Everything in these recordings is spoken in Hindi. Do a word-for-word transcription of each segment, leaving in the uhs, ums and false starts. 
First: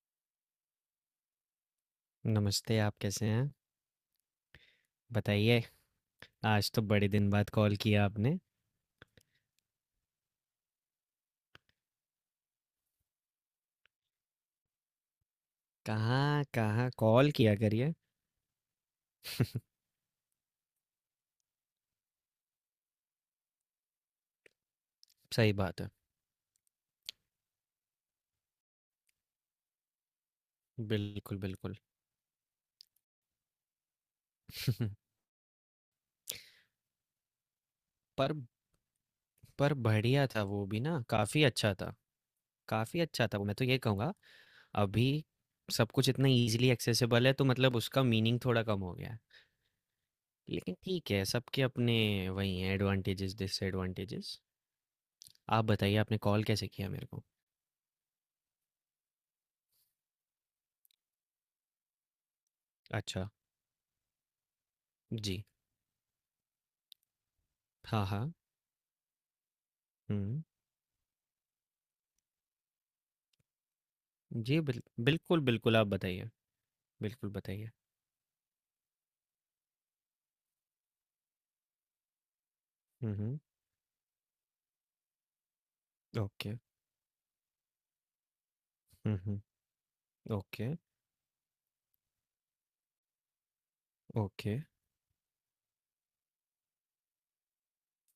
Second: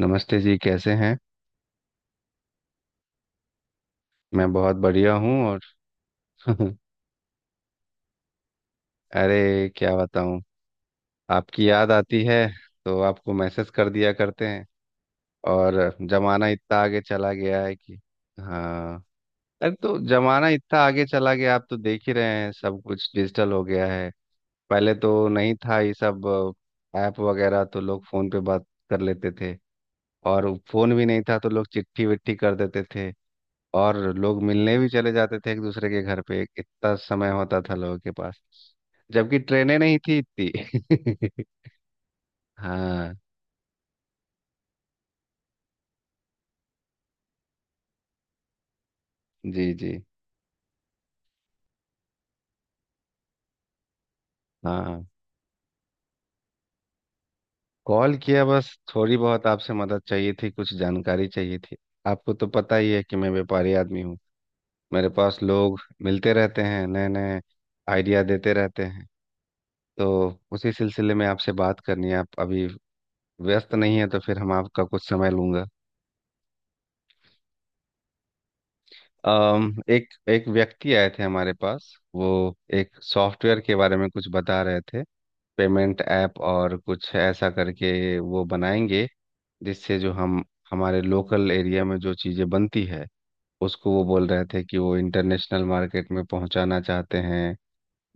नमस्ते जी, कैसे हैं? नमस्ते, आप कैसे हैं? मैं बहुत बढ़िया हूँ और बताइए, आज तो बड़े दिन बाद कॉल किया आपने। अरे क्या बताऊँ, आपकी याद आती है तो आपको मैसेज कर दिया करते हैं। और कहाँ, जमाना इतना कहाँ आगे कॉल चला किया गया है करिए। कि। हाँ। अरे तो जमाना इतना आगे चला गया, आप तो देख ही रहे हैं, सब कुछ डिजिटल हो गया है। पहले तो सही नहीं था बात है। ये सब। ऐप वगैरह तो लोग फोन पे बात कर लेते थे। और फोन भी नहीं था बिल्कुल, तो लोग बिल्कुल। चिट्ठी विट्ठी कर देते थे। और लोग मिलने भी चले जाते थे एक दूसरे के घर पे, इतना समय होता था लोगों के पर पास। जबकि पर ट्रेनें नहीं थी बढ़िया था इतनी। वो भी ना, काफ़ी अच्छा था। काफ़ी हाँ। अच्छा था वो, मैं तो ये कहूँगा, अभी सब कुछ इतना ईज़िली एक्सेसिबल है, तो मतलब उसका मीनिंग थोड़ा कम हो गया है। जी जी। लेकिन ठीक है, सबके अपने वही हैं एडवांटेजेस, डिसएडवांटेजेस। हाँ, आप बताइए, आपने कॉल कैसे किया मेरे को? कॉल किया बस। थोड़ी बहुत आपसे मदद चाहिए थी, कुछ जानकारी चाहिए थी। आपको तो पता ही है कि अच्छा। मैं व्यापारी आदमी हूँ। मेरे पास जी। लोग मिलते रहते हैं नए नए, हाँ, आइडिया हाँ। देते रहते हैं। तो हुँ। उसी सिलसिले में आपसे बात करनी है। आप अभी व्यस्त नहीं है तो फिर हम जी, बिल आपका कुछ समय बिल्कुल, लूंगा। बिल्कुल, आप बताइए। बिल्कुल बताइए। अम, एक एक व्यक्ति आए थे हमारे पास। वो एक हुँ, हुँ। सॉफ्टवेयर के बारे में कुछ बता रहे थे। Payment app okay. और कुछ ऐसा करके वो बनाएंगे, हुँ, हुँ। जिससे जो हम, ओके, हमारे लोकल एरिया में जो चीज़ें बनती है, उसको वो बोल रहे ओके, थे कि वो इंटरनेशनल मार्केट में पहुंचाना चाहते हैं।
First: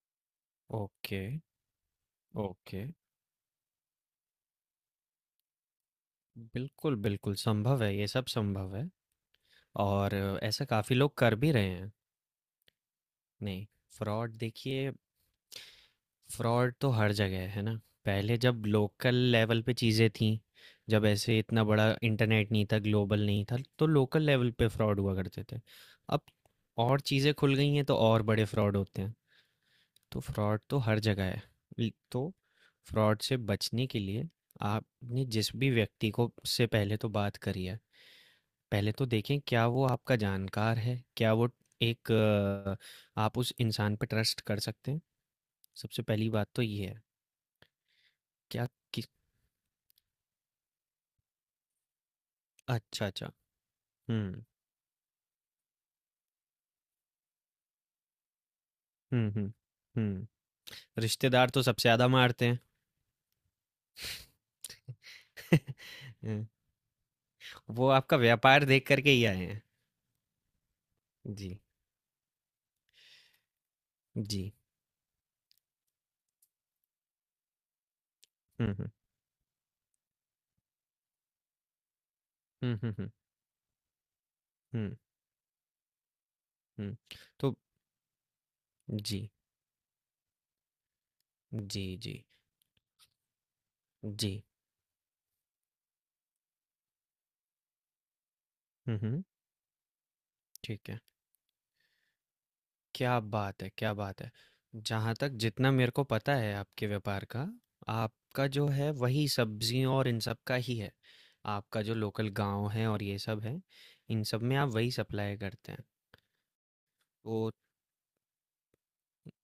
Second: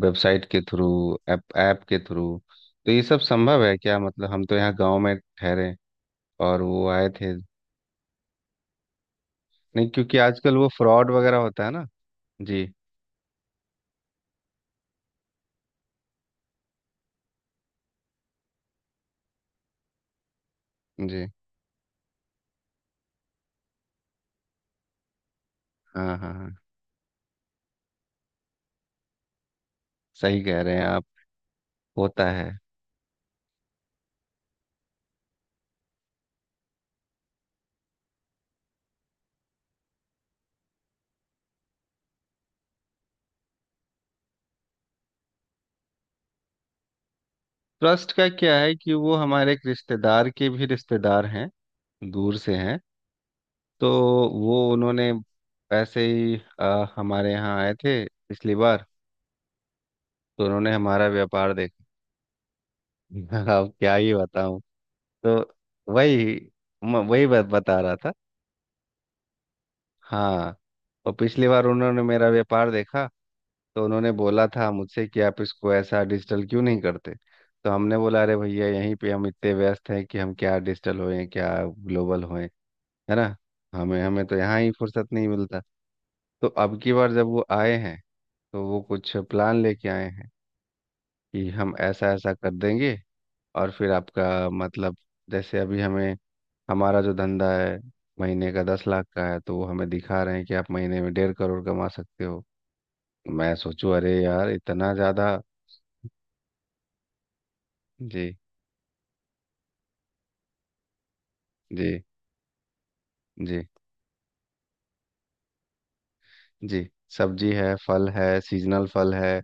वेबसाइट के थ्रू, ओके, ऐप ऐप के थ्रू। ओके। तो ये सब संभव है क्या? मतलब हम तो यहाँ गांव में ठहरे और वो बिल्कुल, आए थे। बिल्कुल संभव है, ये सब संभव है नहीं, और क्योंकि आजकल ऐसा वो काफ़ी फ्रॉड लोग कर वगैरह भी होता रहे है ना। हैं। जी। नहीं, फ्रॉड देखिए। फ्रॉड तो हर जगह है, है ना? पहले जब लोकल लेवल पे चीज़ें थीं, जब जी। ऐसे इतना बड़ा इंटरनेट नहीं था, ग्लोबल नहीं था, तो लोकल लेवल पे फ्रॉड हुआ करते थे। हाँ अब हाँ हाँ। और चीज़ें खुल गई हैं तो और बड़े फ्रॉड होते हैं। तो सही फ्रॉड कह रहे तो हैं हर आप। जगह है। ल- तो होता है। फ्रॉड से बचने के लिए आपने जिस भी व्यक्ति को से पहले तो बात करी है, पहले तो देखें क्या वो आपका जानकार है, क्या वो एक अ, आप उस इंसान पे ट्रस्ट कर सकते हैं। सबसे पहली बात तो ये है। ट्रस्ट का क्या क्या है कि कि वो हमारे एक रिश्तेदार के भी रिश्तेदार हैं, दूर से हैं। अच्छा अच्छा। तो हम्म वो उन्होंने ऐसे ही अ, हमारे यहाँ आए थे पिछली बार। हम्म। हम्म तो हम्म। उन्होंने हमारा रिश्तेदार व्यापार तो देखा। सबसे ज्यादा मारते हैं। अब क्या ही बताऊं। तो वही, हम्म, म- वही बात बता वो रहा था। आपका व्यापार देख करके ही आए हैं। हाँ। और पिछली जी बार उन्होंने मेरा व्यापार देखा, तो उन्होंने जी। बोला था मुझसे कि आप इसको ऐसा डिजिटल क्यों नहीं करते। तो हमने बोला अरे भैया हम्म हम्म। यहीं पे हम इतने व्यस्त हैं कि हम क्या डिजिटल होएं, क्या ग्लोबल होएं, हम्म हम्म। हम्म है ना। हमें हमें तो यहाँ ही हम्म, फुर्सत नहीं मिलता। तो अब की हम्म। बार जब वो तो आए हैं, तो वो कुछ जी, प्लान लेके आए हैं कि हम जी, ऐसा जी, ऐसा कर देंगे। और फिर जी। आपका मतलब, जैसे अभी हमें, हमारा जो धंधा है महीने का दस हुँ, लाख हुँ। का है, तो वो हमें दिखा रहे हैं कि आप ठीक है। महीने में डेढ़ करोड़ कमा सकते हो। क्या तो मैं बात है, क्या सोचूं अरे बात है। यार इतना जहाँ तक ज़्यादा। जितना मेरे को पता है आपके व्यापार का, जी। आपका जो है वही सब्ज़ियों और इन सब का ही है। आपका जो जी लोकल गाँव है और ये सब है, जी। इन सब में आप वही सप्लाई करते हैं। जी। तो सब्जी है, फल है, सीजनल फल है।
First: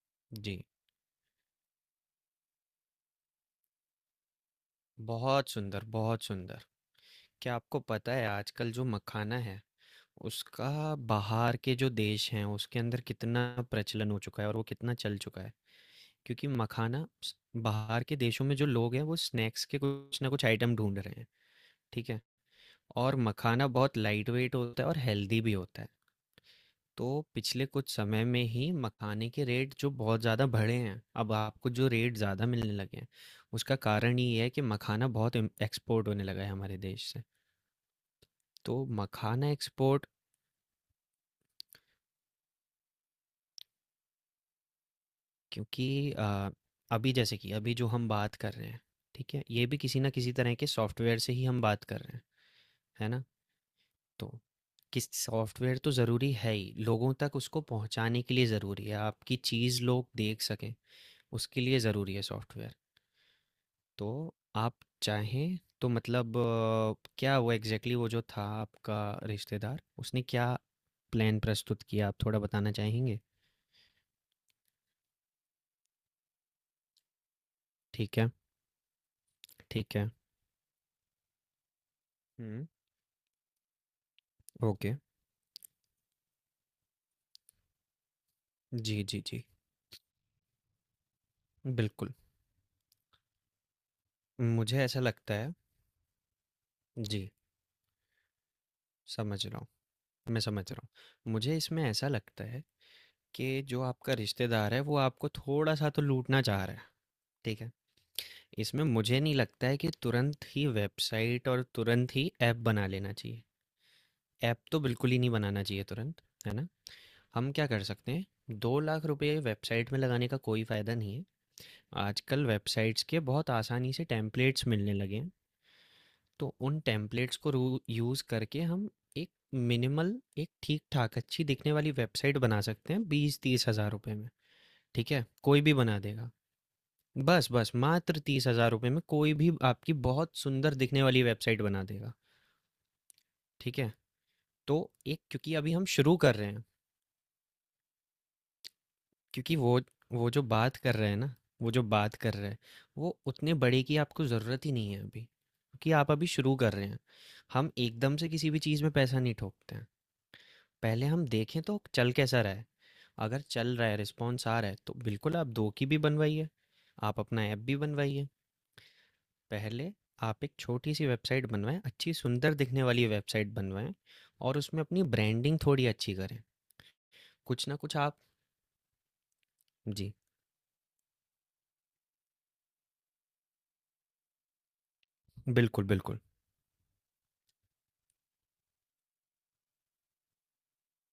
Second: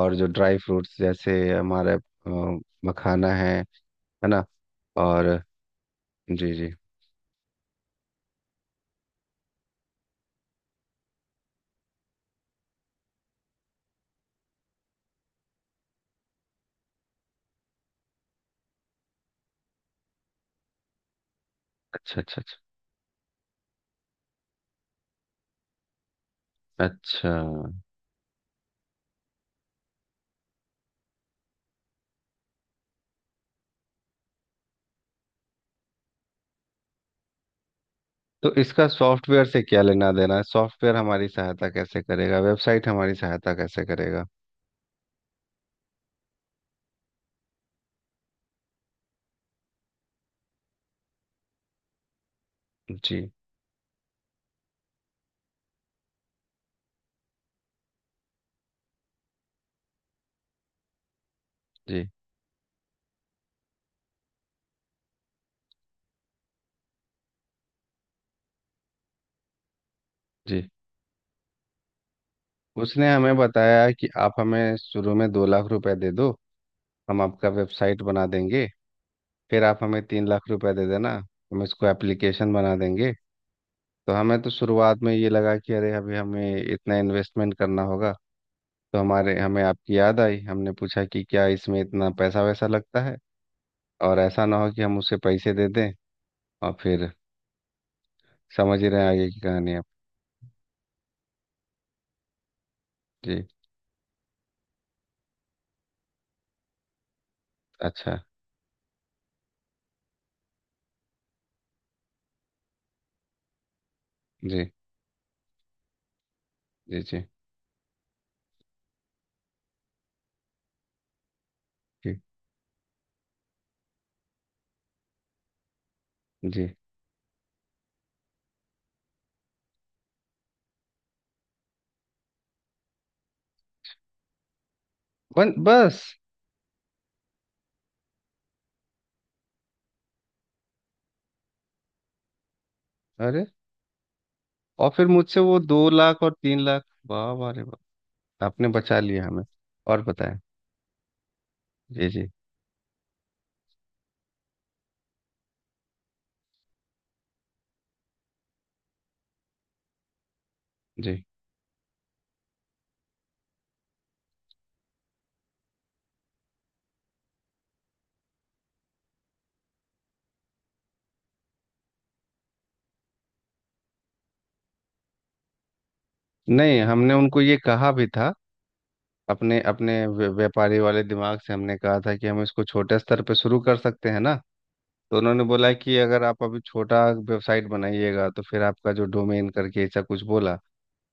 और जो ड्राई जी, फ्रूट्स जैसे हमारे अ, मखाना है है ना। और बहुत सुंदर, बहुत जी सुंदर। जी। क्या आपको पता है आजकल जो मखाना है, उसका बाहर के जो देश हैं उसके अंदर कितना प्रचलन हो चुका है और वो कितना चल चुका है? क्योंकि मखाना स- बाहर के देशों में जो लोग हैं वो स्नैक्स के कुछ ना कुछ आइटम ढूंढ रहे हैं, ठीक अच्छा है, अच्छा अच्छा। और मखाना बहुत लाइट वेट होता है और हेल्दी भी होता है। तो अच्छा पिछले कुछ समय में ही मखाने के रेट जो बहुत ज़्यादा बढ़े हैं, अब आपको जो रेट ज़्यादा मिलने लगे हैं, उसका कारण ये है कि मखाना बहुत एक्सपोर्ट होने लगा है हमारे देश से। तो तो इसका सॉफ्टवेयर मखाना से क्या एक्सपोर्ट, लेना देना है? सॉफ्टवेयर हमारी सहायता कैसे करेगा? वेबसाइट हमारी सहायता कैसे करेगा? क्योंकि अ, अभी जैसे कि अभी जो हम बात कर रहे हैं, ठीक है, ये भी किसी ना किसी तरह के सॉफ्टवेयर से ही हम बात कर रहे हैं, है ना? जी। तो किस सॉफ्टवेयर तो ज़रूरी है ही, लोगों तक उसको पहुँचाने के लिए ज़रूरी है, आपकी चीज़ लोग देख सकें, उसके लिए जी। ज़रूरी है सॉफ्टवेयर। तो आप चाहें तो मतलब अ, क्या वो एग्ज़ैक्टली वो जो था आपका रिश्तेदार, उसने क्या जी। प्लान प्रस्तुत किया? आप थोड़ा बताना उसने चाहेंगे? हमें बताया कि आप हमें शुरू में दो लाख रुपए दे दो, हम आपका वेबसाइट ठीक बना है, देंगे। फिर आप ठीक हमें है। तीन लाख रुपए दे देना, हम इसको एप्लीकेशन हुँ, बना देंगे। तो हमें तो ओके। शुरुआत में ये लगा कि अरे अभी हमें इतना इन्वेस्टमेंट करना होगा। तो जी, जी, हमारे जी। हमें आपकी याद आई। हमने पूछा कि क्या इसमें इतना बिल्कुल, पैसा वैसा लगता है, और ऐसा ना हो मुझे कि हम ऐसा उसे लगता है। पैसे दे दें, और फिर जी, समझ ही रहे हैं आगे की समझ रहा हूँ, कहानी आप। मैं समझ रहा हूँ। मुझे इसमें ऐसा लगता है जी। कि जो आपका रिश्तेदार है वो आपको थोड़ा सा तो लूटना चाह रहा है, ठीक है। अच्छा। इसमें मुझे नहीं लगता है कि तुरंत ही वेबसाइट और तुरंत ही ऐप बना लेना चाहिए। ऐप जी तो बिल्कुल ही नहीं बनाना चाहिए तुरंत, है ना? जी। जी हम क्या कर सकते हैं, दो लाख रुपए वेबसाइट में लगाने का कोई फ़ायदा नहीं है। जी। आजकल वेबसाइट्स के बहुत आसानी से टेम्पलेट्स मिलने लगे हैं। तो जी। उन टेम्पलेट्स को यूज़ करके हम एक मिनिमल एक ठीक ठाक अच्छी दिखने वाली वेबसाइट बना सकते हैं बीस तीस हज़ार रुपए में। ठीक है, बन कोई भी बना बस देगा। बस, बस मात्र तीस हज़ार रुपए में कोई भी आपकी बहुत सुंदर दिखने वाली वेबसाइट बना देगा, अरे, ठीक है? तो और फिर एक, मुझसे क्योंकि वो अभी हम दो शुरू लाख और कर रहे तीन हैं, लाख वाह वाह रे वाह! आपने बचा लिया हमें। क्योंकि वो और वो बताया। जो बात कर रहे हैं ना, वो जो जी बात जी कर रहे हैं, वो उतने बड़े की आपको ज़रूरत ही नहीं है अभी, क्योंकि आप अभी शुरू कर रहे हैं। हम एकदम से किसी भी चीज़ में पैसा नहीं ठोकते हैं, पहले जी। हम देखें तो चल कैसा रहा है। अगर चल रहा है, रिस्पॉन्स आ रहा है, तो बिल्कुल आप दो की भी बनवाइए, आप अपना ऐप भी बनवाइए। पहले आप एक छोटी-सी वेबसाइट बनवाएँ, अच्छी सुंदर दिखने वाली वेबसाइट बनवाएँ और उसमें अपनी ब्रांडिंग थोड़ी अच्छी करें। नहीं, हमने उनको ये कुछ ना कहा कुछ भी आप था, अपने अपने जी, व्य- व्यापारी वाले दिमाग से हमने कहा था कि हम इसको छोटे स्तर पे शुरू कर सकते हैं ना। तो उन्होंने बोला बिल्कुल, कि बिल्कुल। अगर आप अभी छोटा वेबसाइट बनाइएगा तो फिर आपका जो डोमेन करके ऐसा कुछ बोला,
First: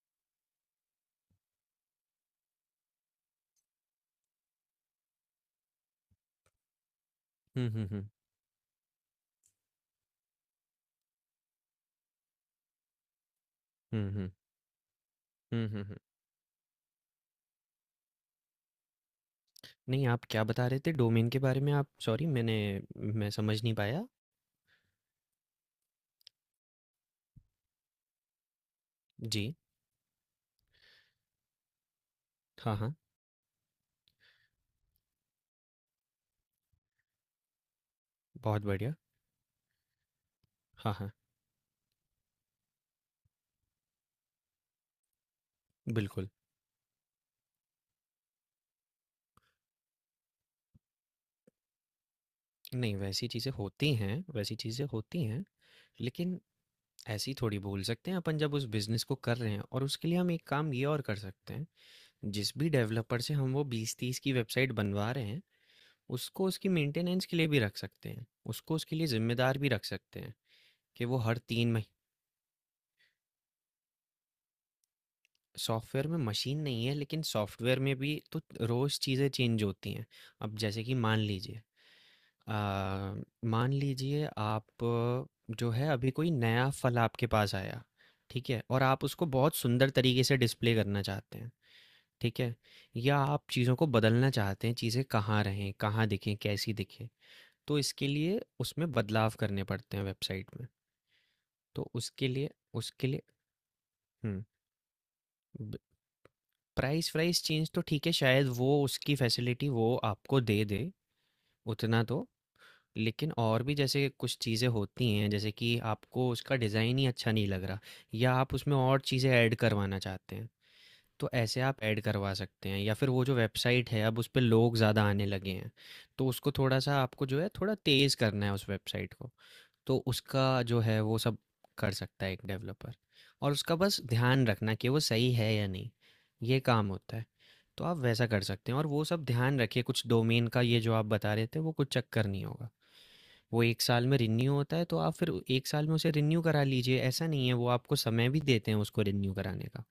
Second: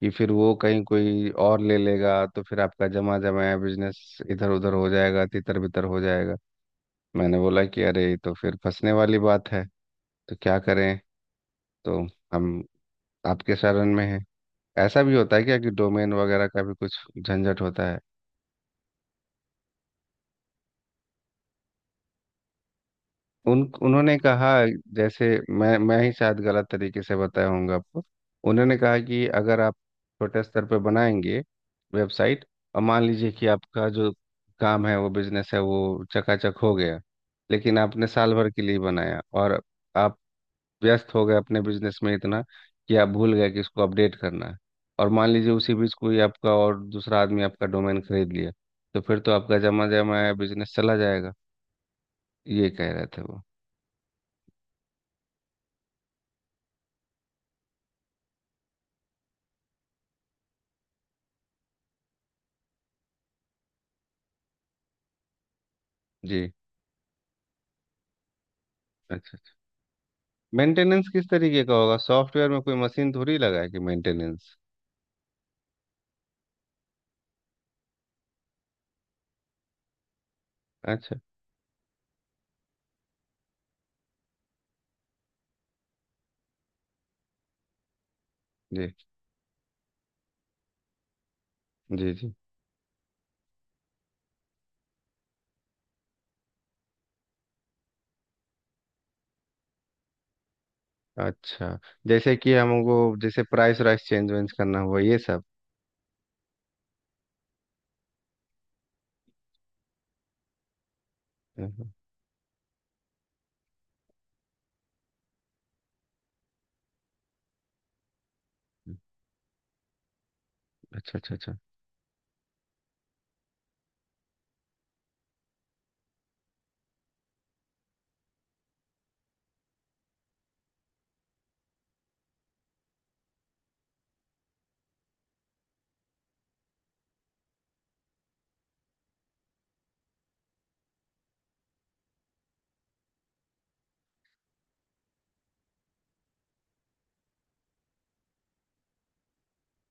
कि फिर वो कहीं कोई और ले लेगा तो फिर आपका जमा जमाया बिजनेस इधर उधर हो जाएगा, तितर बितर हो जाएगा। मैंने बोला हुँ, कि हुँ, अरे हुँ। ये तो फिर फंसने वाली बात है। तो क्या करें। तो हम आपके शरण में हुँ, हैं। हुँ। ऐसा भी होता है क्या हुँ, कि हुँ, हुँ। डोमेन वगैरह का भी कुछ झंझट होता है? नहीं, आप क्या बता रहे थे डोमेन के बारे में आप? सॉरी मैंने मैं समझ उन, नहीं पाया। उन्होंने कहा, जैसे, मैं मैं ही शायद गलत तरीके से बताया होऊंगा आपको। उन्होंने कहा कि जी। अगर आप छोटे स्तर पे बनाएंगे वेबसाइट, हाँ, और हाँ। मान लीजिए कि आपका जो काम है, वो बिजनेस है वो चकाचक हो गया, लेकिन आपने साल भर के बहुत लिए बढ़िया। बनाया, और आप हाँ, हाँ। व्यस्त हो गए अपने बिजनेस में इतना कि आप भूल गए कि इसको अपडेट करना है। और मान लीजिए उसी बीच कोई बिल्कुल। आपका और दूसरा आदमी आपका डोमेन खरीद लिया, तो फिर तो आपका जमा जमा बिजनेस चला जाएगा, ये कह नहीं, रहे थे वैसी वो। चीज़ें होती हैं, वैसी चीज़ें होती हैं, लेकिन ऐसी थोड़ी बोल सकते हैं अपन जब उस बिज़नेस को कर रहे हैं, और उसके लिए हम एक काम ये और कर सकते हैं। जिस भी डेवलपर से हम वो बीस तीस की वेबसाइट बनवा रहे हैं, उसको जी। उसकी मेंटेनेंस के लिए भी रख सकते हैं, उसको उसके लिए अच्छा। जिम्मेदार भी रख सकते हैं कि मेंटेनेंस वो किस हर तरीके तीन का होगा? महीने सॉफ्टवेयर में कोई मशीन थोड़ी लगा है कि मेंटेनेंस। सॉफ्टवेयर में मशीन नहीं है, लेकिन सॉफ्टवेयर में भी तो रोज़ चीज़ें चेंज होती हैं। अब जैसे कि अच्छा। मान लीजिए आ, मान लीजिए आप अ, जो है अभी कोई नया फल आपके पास आया, ठीक है, और जी आप उसको बहुत सुंदर तरीके से डिस्प्ले करना चाहते हैं, जी जी। ठीक है, या आप चीज़ों को बदलना चाहते हैं, चीज़ें कहाँ रहें, कहाँ दिखें, कैसी दिखें। तो इसके लिए उसमें बदलाव करने पड़ते हैं वेबसाइट में। अच्छा। तो उसके जैसे लिए कि हमको, उसके लिए जैसे प्राइस वाइस चेंज हम्म वेंज करना हुआ ये सब। प्राइस प्राइस चेंज तो ठीक है, शायद वो उसकी फैसिलिटी वो आपको दे दे हम्म। उतना तो। लेकिन और भी जैसे कुछ चीज़ें होती हैं जैसे कि आपको उसका डिज़ाइन ही अच्छा नहीं लग रहा, या आप उसमें हम्म। और चीज़ें ऐड करवाना चाहते हैं। अच्छा तो अच्छा अच्छा। ऐसे आप ऐड करवा सकते हैं, या फिर वो जो वेबसाइट है अब उस पे लोग ज़्यादा आने लगे हैं, तो उसको थोड़ा सा आपको जो है थोड़ा तेज़ करना है उस वेबसाइट को। तो उसका जो है वो सब कर सकता है एक डेवलपर, और उसका बस ध्यान रखना कि वो सही है या नहीं, ये काम होता है। तो आप वैसा कर सकते हैं, और वो सब ध्यान रखिए। कुछ डोमेन का ये जो आप बता रहे थे वो कुछ चक्कर नहीं होगा। वो एक साल में रिन्यू होता है, तो आप फिर एक साल में उसे रिन्यू करा लीजिए, ऐसा नहीं है, वो आपको समय भी देते हैं उसको रिन्यू कराने का।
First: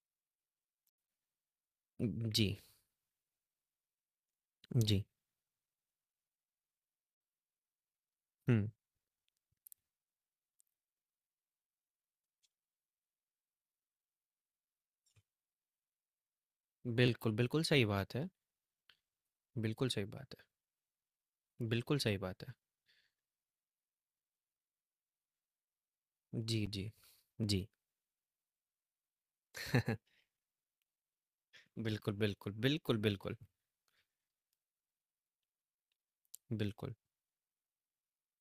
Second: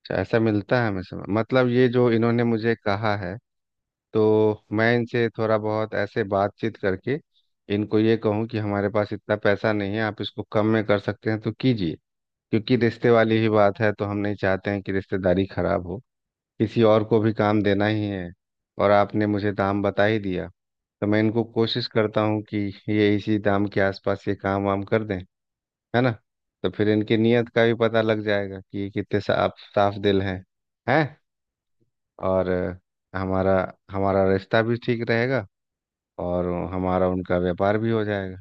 अच्छा, ऐसा मिलता है हमें, समझ, मतलब ये जो इन्होंने जी मुझे कहा है, तो मैं जी। इनसे थोड़ा बहुत ऐसे बातचीत करके इनको ये कहूँ कि हुँ। हमारे पास इतना पैसा नहीं है, आप इसको कम में कर सकते हैं तो कीजिए। क्योंकि रिश्ते वाली ही बात है, तो हम नहीं चाहते हैं कि रिश्तेदारी खराब हो। किसी और को बिल्कुल, भी काम बिल्कुल सही देना ही बात है। है। और आपने मुझे दाम बिल्कुल बता सही ही बात है। दिया, तो मैं इनको कोशिश बिल्कुल सही करता हूँ बात है। कि ये इसी दाम के आसपास ये काम वाम कर दें, है ना। जी, तो फिर जी। इनकी नीयत का जी। भी पता लग जाएगा कि ये कितने साफ साफ दिल हैं। हैं। बिल्कुल, और बिल्कुल, अ, बिल्कुल, बिल्कुल, हमारा, हमारा रिश्ता भी ठीक रहेगा, और बिल्कुल। हमारा उनका व्यापार भी हो जाएगा।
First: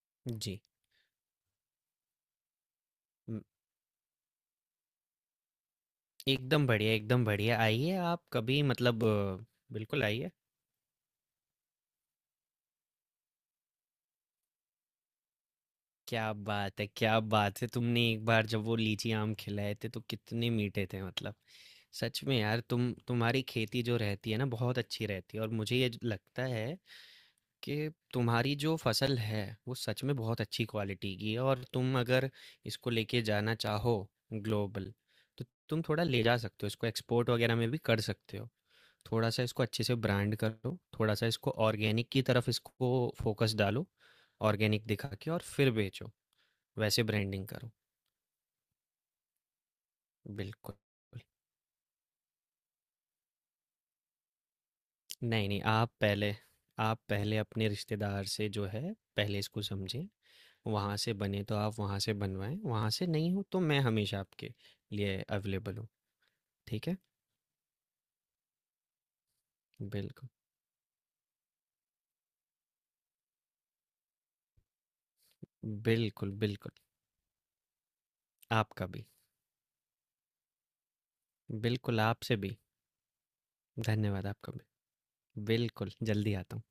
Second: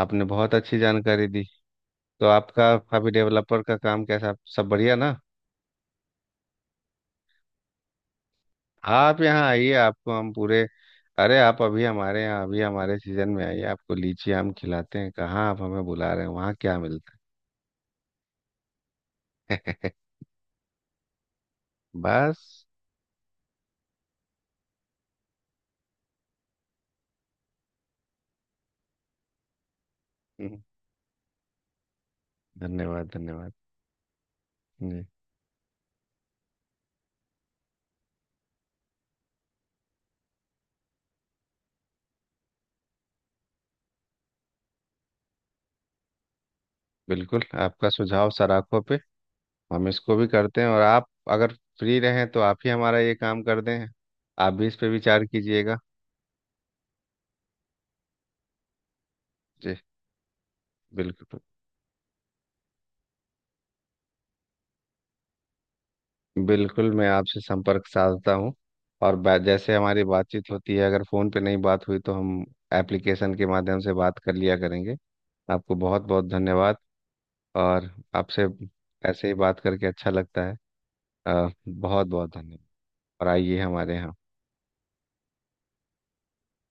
आपने बहुत जी। अच्छी जानकारी दी। तो आपका अभी उम, डेवलपर का काम कैसा, सब बढ़िया ना। एकदम बढ़िया, एकदम बढ़िया। आइए आप कभी मतलब आप अ, यहाँ आइए, बिल्कुल आपको हम आइए। पूरे। अरे आप अभी हमारे यहाँ, अभी हमारे सीजन में आइए, आपको लीची आम खिलाते हैं। कहाँ आप हमें बुला रहे हैं, क्या वहाँ क्या बात है, मिलता क्या बात है! तुमने एक बार जब वो लीची आम खिलाए थे है। तो कितने मीठे थे मतलब। सच में यार बस। तुम तुम्हारी खेती जो रहती है ना बहुत अच्छी रहती है, और मुझे ये ज लगता है कि तुम्हारी जो फसल है वो सच में बहुत हम्म, अच्छी क्वालिटी की है, और तुम अगर इसको धन्यवाद लेके धन्यवाद। जाना चाहो ग्लोबल, जी। तो तुम थोड़ा ले जा सकते हो, इसको एक्सपोर्ट वगैरह में भी कर सकते हो। थोड़ा सा इसको अच्छे से ब्रांड करो, थोड़ा सा इसको ऑर्गेनिक की तरफ इसको फोकस डालो, ऑर्गेनिक दिखा के और फिर बेचो, वैसे बिल्कुल, ब्रांडिंग करो। आपका सुझाव सराखों पे। हम इसको भी करते हैं, बिल्कुल। और आप अगर फ्री रहें तो आप ही हमारा ये काम कर दें, आप भी इस पे विचार नहीं नहीं, कीजिएगा। आप पहले, आप पहले अपने रिश्तेदार से जो है पहले इसको जी। समझें। वहाँ से बिल्कुल। बने तो आप वहाँ से बनवाएँ, वहाँ से नहीं हो तो मैं हमेशा आपके लिए अवेलेबल हूँ, ठीक बिल्कुल है? मैं आपसे संपर्क साधता हूँ। और बा- जैसे हमारी बिल्कुल, बातचीत होती है, अगर फ़ोन पे नहीं बात हुई तो हम एप्लीकेशन के माध्यम से बात कर लिया करेंगे। आपको बहुत बहुत बिल्कुल, बिल्कुल। धन्यवाद। और आपसे आपका भी, ऐसे ही बात करके अच्छा लगता है। अ, बिल्कुल बहुत बहुत आपसे भी, धन्यवाद। और आइए हमारे यहाँ। धन्यवाद आपका भी। बिल्कुल, जल्दी आता हूँ।